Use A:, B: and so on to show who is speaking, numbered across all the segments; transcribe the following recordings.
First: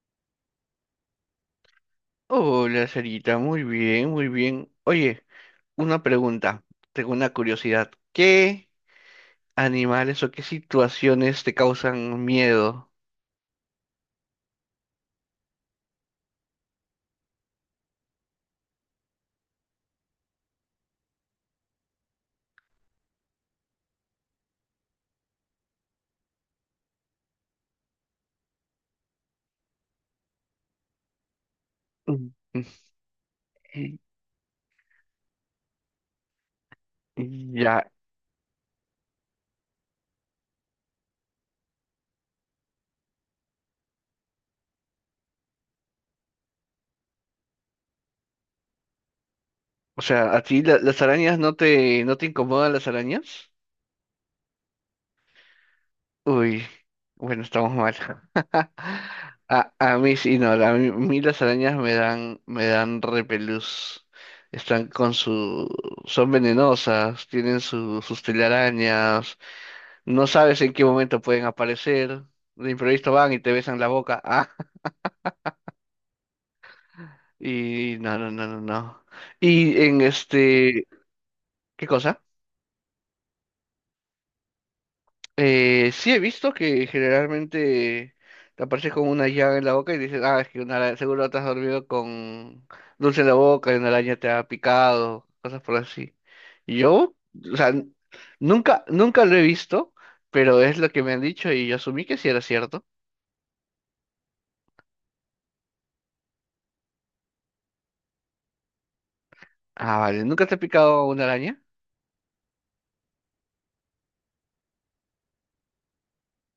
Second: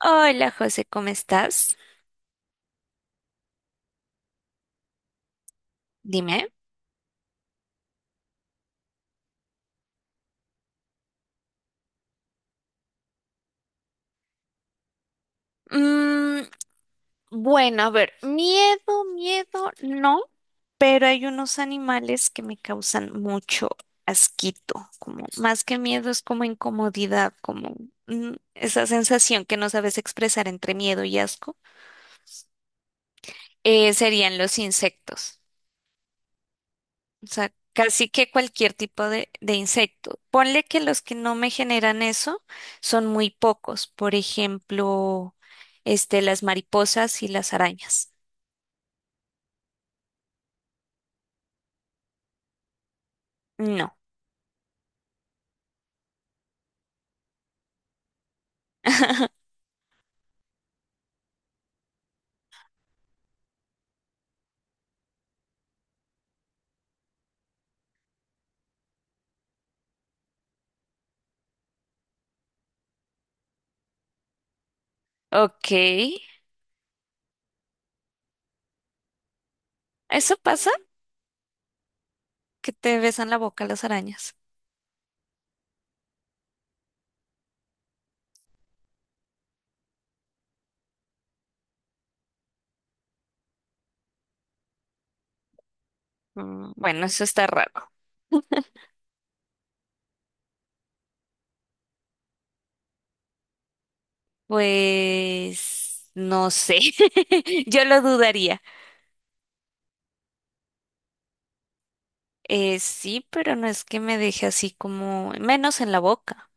A: Hola José, ¿cómo estás?
B: Hola, Sarita, muy bien, muy bien. Oye, una
A: Dime.
B: pregunta, tengo una curiosidad. ¿Qué animales o qué situaciones te causan miedo?
A: Mm, bueno, a ver, miedo, miedo, no, pero hay unos animales que me causan mucho asquito, como más que miedo es como incomodidad, como esa sensación que no sabes expresar entre miedo y asco,
B: Mm.
A: serían los insectos. O sea,
B: Mm. Ya,
A: casi que cualquier tipo de insecto. Ponle que los que no me generan eso son muy pocos. Por ejemplo, las mariposas y las arañas.
B: o sea, ¿a ti las arañas no te, no te incomodan las arañas?
A: No.
B: Uy, bueno, estamos mal. A mí sí, no, a mí las arañas me dan repelús. Están con su, son venenosas, tienen sus telarañas. No sabes en qué momento pueden aparecer. De imprevisto van y te besan la boca. Ah,
A: Ok.
B: y no, no, no, no, no. Y en
A: ¿Eso pasa?
B: este, ¿Qué cosa?
A: ¿Que te besan la boca las arañas?
B: Sí he visto que generalmente te apareces con una llaga en la boca y dices, ah, es que seguro te has dormido con dulce en la boca y una araña te ha picado, cosas por así.
A: Mm. Bueno,
B: Yo,
A: eso está
B: o sea,
A: raro.
B: nunca, nunca lo he visto, pero es lo que me han dicho y yo asumí que sí era cierto.
A: Pues no sé. Yo lo dudaría.
B: Ah, vale, ¿nunca te ha picado una araña?
A: Sí, pero no es que me deje así como menos en la boca.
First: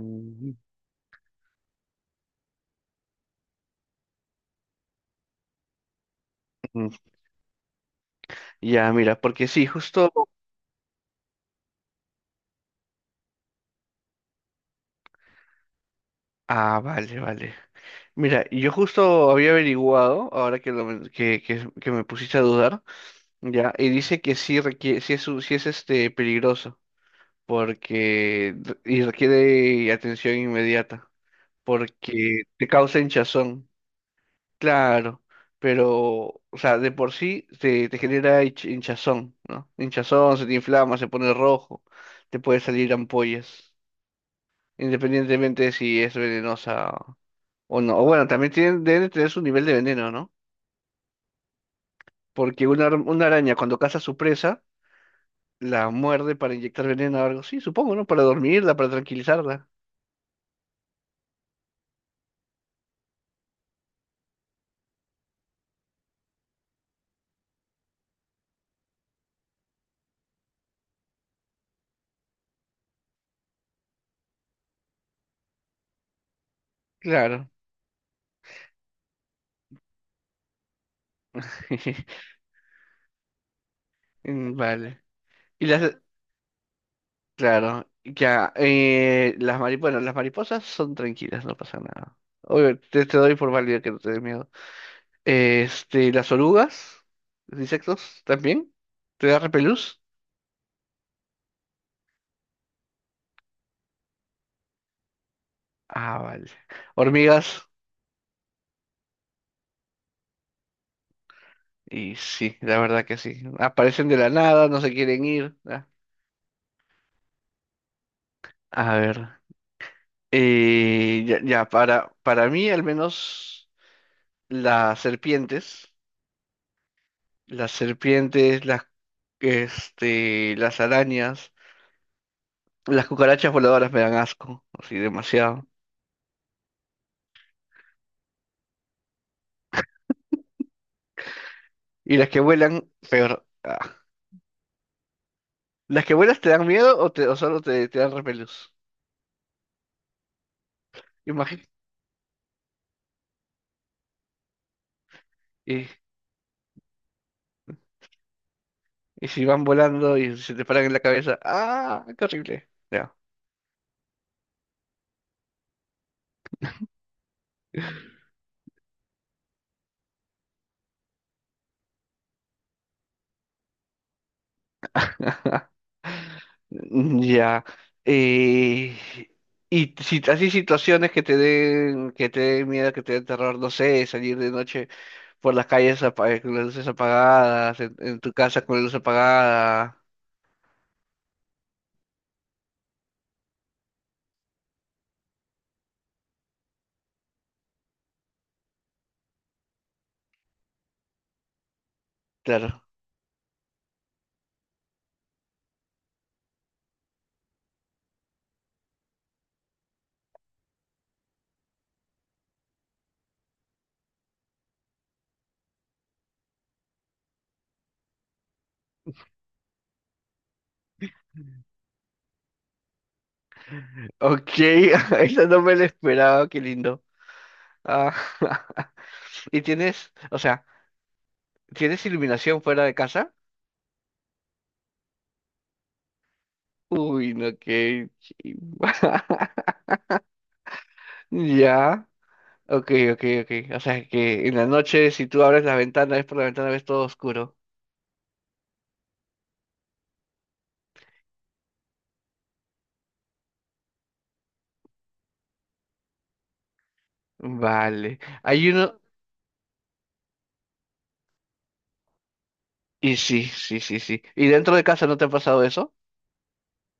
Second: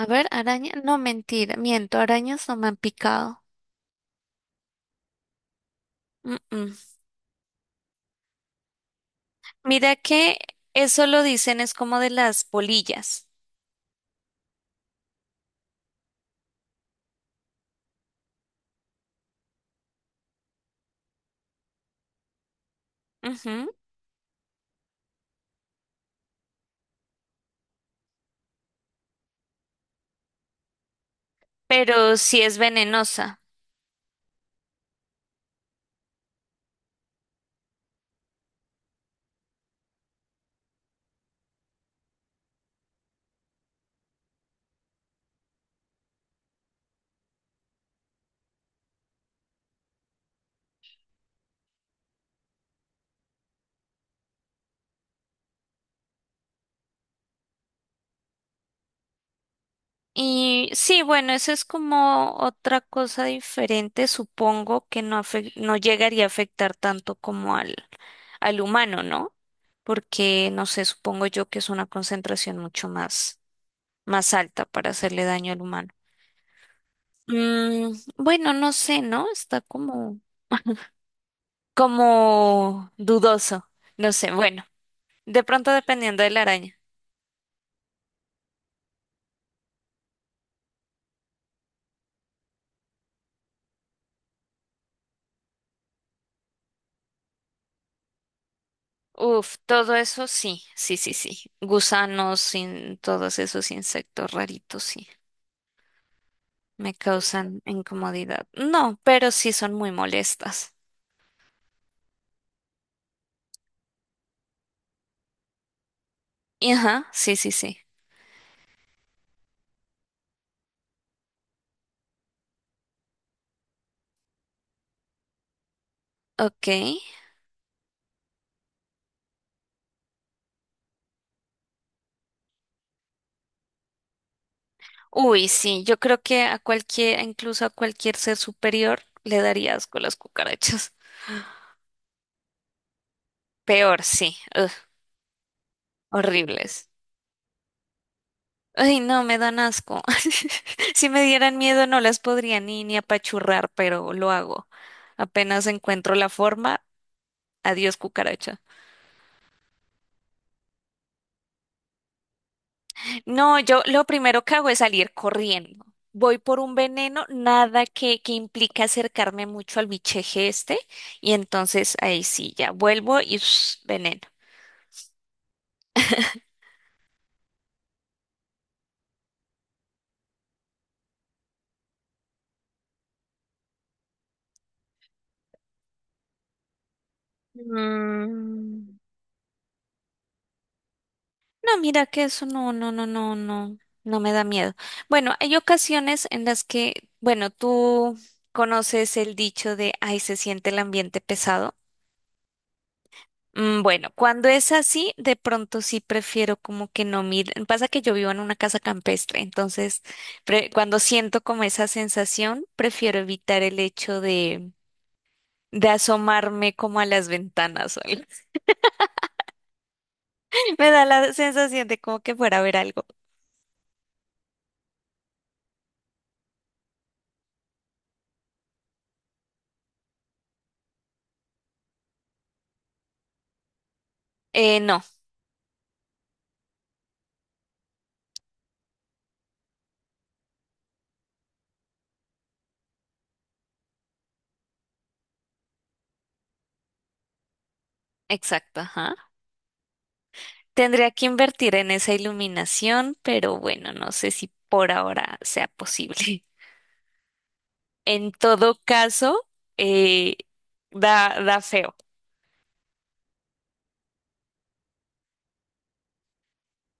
A: A ver, araña, no mentira, miento, arañas no me han picado. Mm,
B: Mm.
A: mm.
B: Ya, mira, porque sí,
A: Mira
B: justo.
A: que eso lo dicen es como de las polillas.
B: Ah, vale, vale. Mira, yo justo había averiguado, ahora que, que me pusiste a dudar,
A: Ujú.
B: ya, y dice que sí requiere, sí es, sí es este peligroso, porque requiere atención inmediata,
A: Pero sí
B: porque
A: es
B: te causa
A: venenosa.
B: hinchazón, claro, pero, o sea, de por sí te genera hinchazón, ¿no? Hinchazón, se te inflama, se pone rojo, te puede salir ampollas, independientemente de si es venenosa o no. O bueno, también tienen, deben de tener su nivel de veneno, ¿no? Porque una araña cuando caza a su presa, la muerde para inyectar veneno o algo así, supongo, ¿no? Para dormirla, para tranquilizarla.
A: Y sí, bueno, eso es como otra cosa diferente, supongo que no, no llegaría a afectar tanto como al, al humano, ¿no? Porque, no sé, supongo yo que es una concentración mucho más, más alta para hacerle daño al humano.
B: Claro.
A: Bueno, no sé, ¿no? Está como como dudoso, no sé,
B: Mm.
A: bueno,
B: Vale.
A: de
B: Y
A: pronto
B: las...
A: dependiendo de la araña.
B: Claro, ya. Bueno, las mariposas son tranquilas, no pasa nada. Oye, te doy por válido que no te dé miedo. Este, las orugas, los insectos, ¿también? ¿Te da
A: Uf, todo
B: repelús?
A: eso sí, sí, sí, sí. Gusanos, sin todos esos insectos raritos, sí,
B: Ah, vale.
A: me causan
B: Hormigas.
A: incomodidad. No, pero sí son muy molestas.
B: Y sí, la verdad que sí. Aparecen de la nada, no se quieren ir. Ah.
A: Y ajá, sí, sí, sí.
B: A ver. Ya, para mí al menos las serpientes,
A: Ok.
B: las serpientes, las, este, las arañas, las cucarachas voladoras me dan asco, así
A: Uy,
B: demasiado.
A: sí, yo creo que a cualquier, incluso a cualquier ser superior, le daría asco las cucarachas.
B: Y las que vuelan, peor. Ah.
A: Peor, sí. Ugh,
B: ¿Las que vuelas te dan
A: horribles.
B: miedo o, te, o solo te, te dan repelús?
A: Ay, no, me dan asco. Si me dieran
B: Imagínate.
A: miedo no las podría ni, ni apachurrar, pero lo hago. Apenas
B: Y,
A: encuentro la forma, adiós cucaracha.
B: y si van volando y se te paran en la cabeza, ¡ah! ¡Qué horrible! Ya.
A: No, yo lo primero que hago es salir corriendo. Voy por un veneno, nada que, que implica acercarme mucho al bicheje este, y entonces ahí sí, ya vuelvo y veneno.
B: Ya. eh, y si así situaciones que te den miedo, que te den terror, no sé, salir de noche por las calles con las luces apagadas, en tu casa con la luz
A: Mm.
B: apagada.
A: No, mira que eso no, no, no, no, no, no me da miedo. Bueno, hay ocasiones en las que, bueno, tú conoces el dicho de, ay, se siente el ambiente pesado.
B: Claro.
A: Bueno, cuando es así, de pronto sí prefiero como que no mir. Pasa que yo vivo en una casa campestre, entonces cuando siento como esa sensación, prefiero evitar el hecho de asomarme como a las ventanas o algo. Me da la sensación de como que fuera a ver algo.
B: Ok. Eso no me lo esperaba, qué lindo. Ah. ¿Y tienes, o sea, tienes iluminación fuera de casa?
A: No,
B: Uy, no, qué... chimba. Ya. Ok, ok, ok. O sea que en la noche, si tú abres la ventana, ves por la ventana, ves todo oscuro.
A: exacto, ajá. Tendría que invertir en esa iluminación, pero bueno, no sé si por ahora sea posible.
B: Vale.
A: En
B: Hay
A: todo
B: uno.
A: caso, eh, da, da feo.
B: Y sí, sí, sí, sí. ¿Y dentro de casa no te ha pasado eso?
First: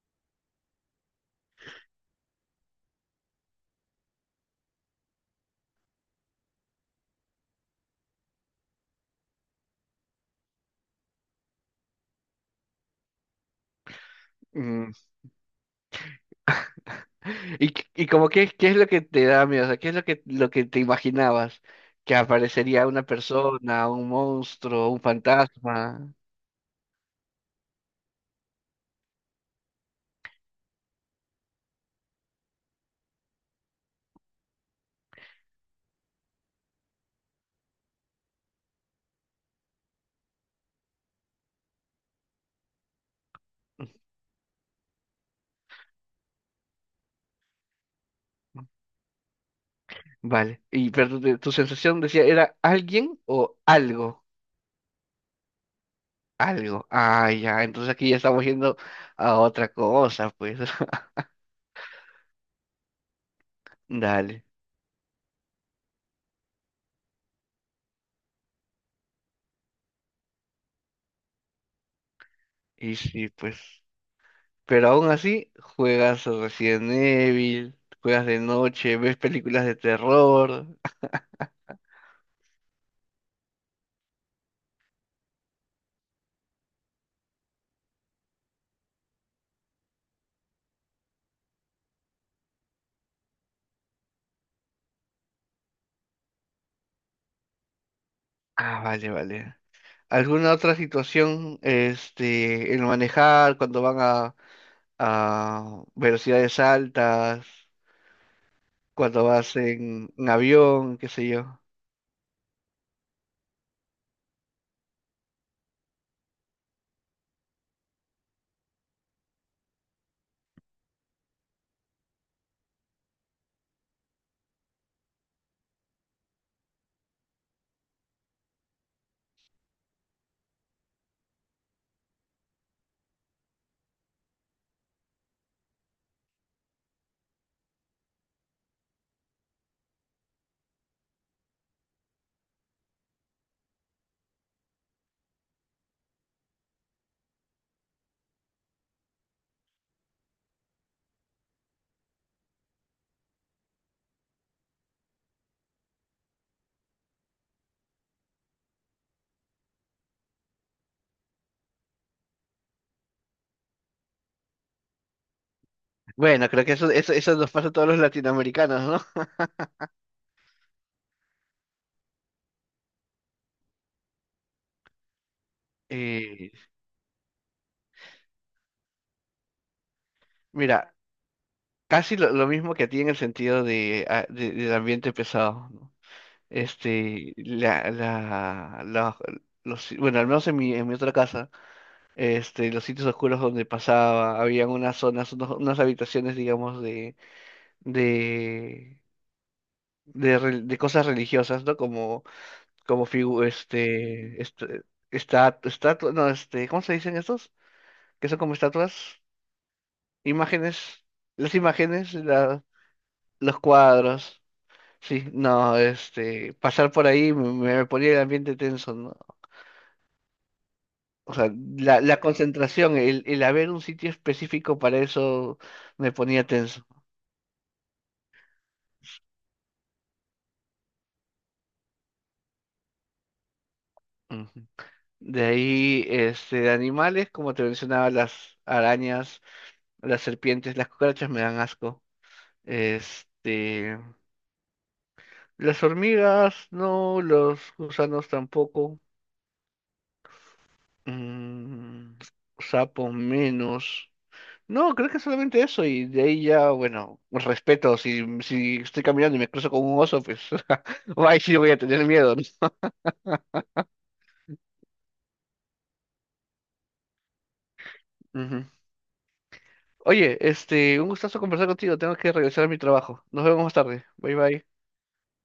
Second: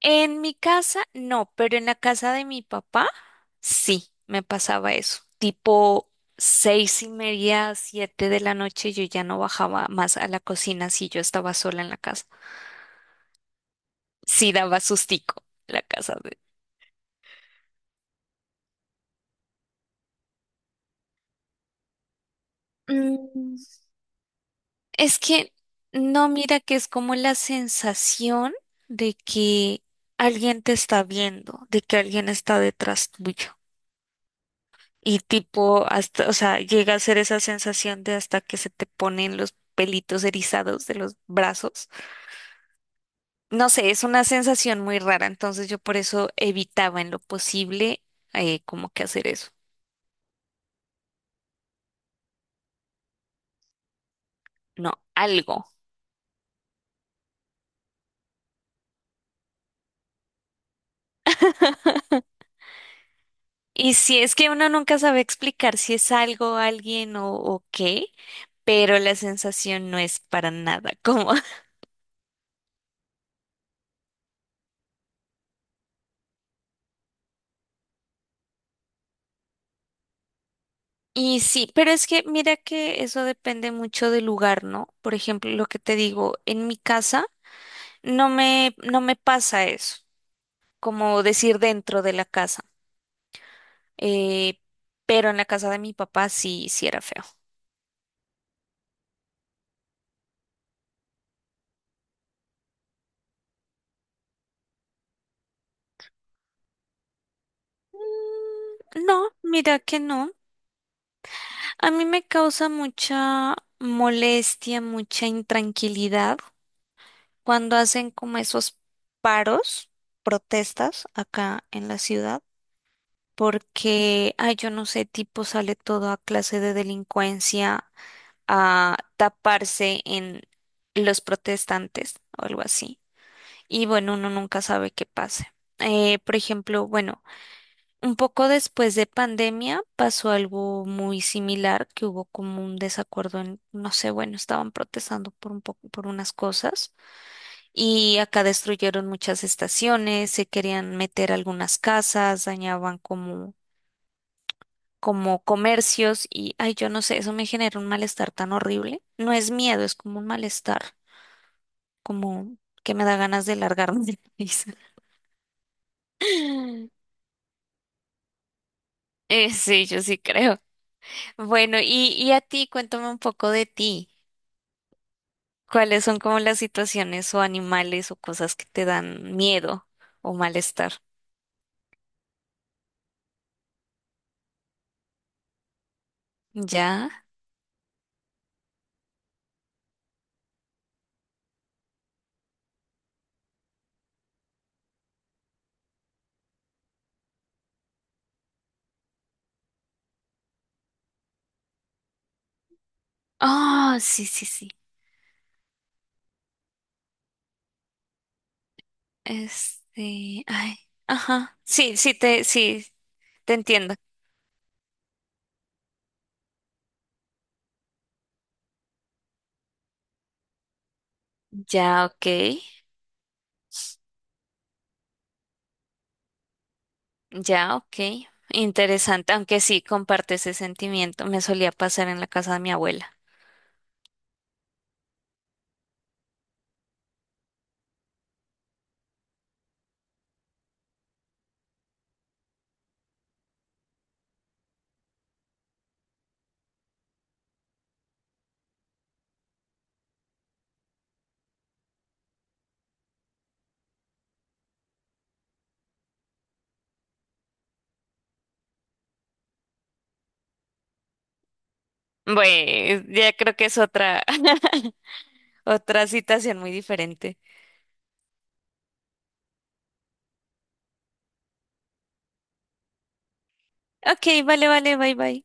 A: En mi casa, no, pero en la casa de mi papá, sí, me pasaba eso. Tipo 6:30, 7 de la noche, yo ya no bajaba más a la cocina si yo estaba sola en la casa. Sí daba
B: Mm.
A: sustico la casa de...
B: Y como qué, ¿qué es lo que te da miedo? O sea, ¿qué es lo que te imaginabas? Que aparecería una
A: Mm.
B: persona, un monstruo, un
A: Es que
B: fantasma.
A: no mira que es como la sensación de que alguien te está viendo, de que alguien está detrás tuyo. Y tipo, hasta, o sea, llega a ser esa sensación de hasta que se te ponen los pelitos erizados de los brazos. No sé, es una sensación muy rara, entonces yo por eso evitaba en lo posible como que hacer eso.
B: Vale. Y pero tu sensación decía, ¿era alguien o algo?
A: No, algo.
B: Algo. Ah, ya. Entonces aquí ya estamos yendo a otra cosa, pues.
A: Y si es
B: Dale.
A: que uno nunca sabe explicar si es algo, alguien o qué, pero la sensación no es para nada cómoda.
B: Y sí, pues. Pero aún así, juegas Resident Evil, juegas de noche, ves películas de terror.
A: Y sí, pero es que mira que eso depende mucho del lugar, ¿no? Por ejemplo, lo que te digo, en mi casa no me, no me pasa eso, como decir dentro de la casa, eh, pero en la casa de mi papá sí, sí era feo.
B: Ah, vale, vale. ¿Alguna otra situación, este, el manejar, cuando van a velocidades altas, cuando
A: No,
B: vas
A: mira que
B: en
A: no.
B: avión, qué sé yo?
A: A mí me causa mucha molestia, mucha intranquilidad cuando hacen como esos paros, protestas acá en la ciudad, porque, ay, yo no sé, tipo sale toda clase de delincuencia a taparse en los protestantes o algo así. Y bueno, uno nunca sabe qué pase. Por ejemplo, bueno, un poco después de pandemia pasó algo muy similar, que hubo como un desacuerdo en, no sé, bueno, estaban protestando por un poco, por unas cosas. Y acá destruyeron muchas estaciones, se querían meter algunas casas, dañaban como, como comercios y, ay, yo no sé, eso me genera un malestar tan horrible. No es miedo, es como un malestar, como que me da ganas de largarme de la risa.
B: Bueno, creo que eso, eso, eso nos pasa a todos los latinoamericanos, ¿no?
A: Sí, yo sí creo. Bueno, y a ti, cuéntame un poco de ti. ¿Cuáles son como
B: Eh,
A: las situaciones o animales o cosas que te dan miedo o malestar?
B: mira, casi lo mismo que a ti en el sentido de, del ambiente pesado, ¿no?
A: ¿Ya?
B: Este, los, bueno, al menos en mi otra casa, este, los sitios oscuros donde pasaba, habían unas zonas, unas habitaciones, digamos, de, de, de cosas religiosas, ¿no? Como, como figu- este,
A: Oh, sí, sí,
B: este,
A: sí.
B: esta- estatu- no, este, ¿cómo se dicen estos? Que son como estatuas,
A: Ay,
B: imágenes, las
A: ajá, sí,
B: imágenes,
A: sí, te
B: los
A: entiendo.
B: cuadros. Sí, no, este, pasar por ahí me, me ponía el ambiente tenso, ¿no? O sea, la,
A: Ya,
B: la
A: ok,
B: concentración, el haber un sitio específico para eso me ponía tenso.
A: ya, ok. Interesante, aunque sí comparte ese sentimiento. Me solía pasar en la casa de mi abuela.
B: Ujú. De ahí, este, de animales, como te mencionaba, las arañas, las serpientes, las cucarachas me dan asco. Este, las hormigas, no, los gusanos tampoco. Mm, sapos menos. No, creo que solamente eso y de ahí ya, bueno, respeto, si, si estoy caminando y me cruzo con un oso, pues, ay, sí voy a tener miedo, ¿no?
A: Bueno, ya creo que es otra, otra situación muy diferente.
B: Ujú. Oye, este, un gustazo conversar contigo. Tengo que regresar a mi trabajo. Nos vemos más tarde. Bye
A: Ok,
B: bye.
A: vale, vale, bye, bye.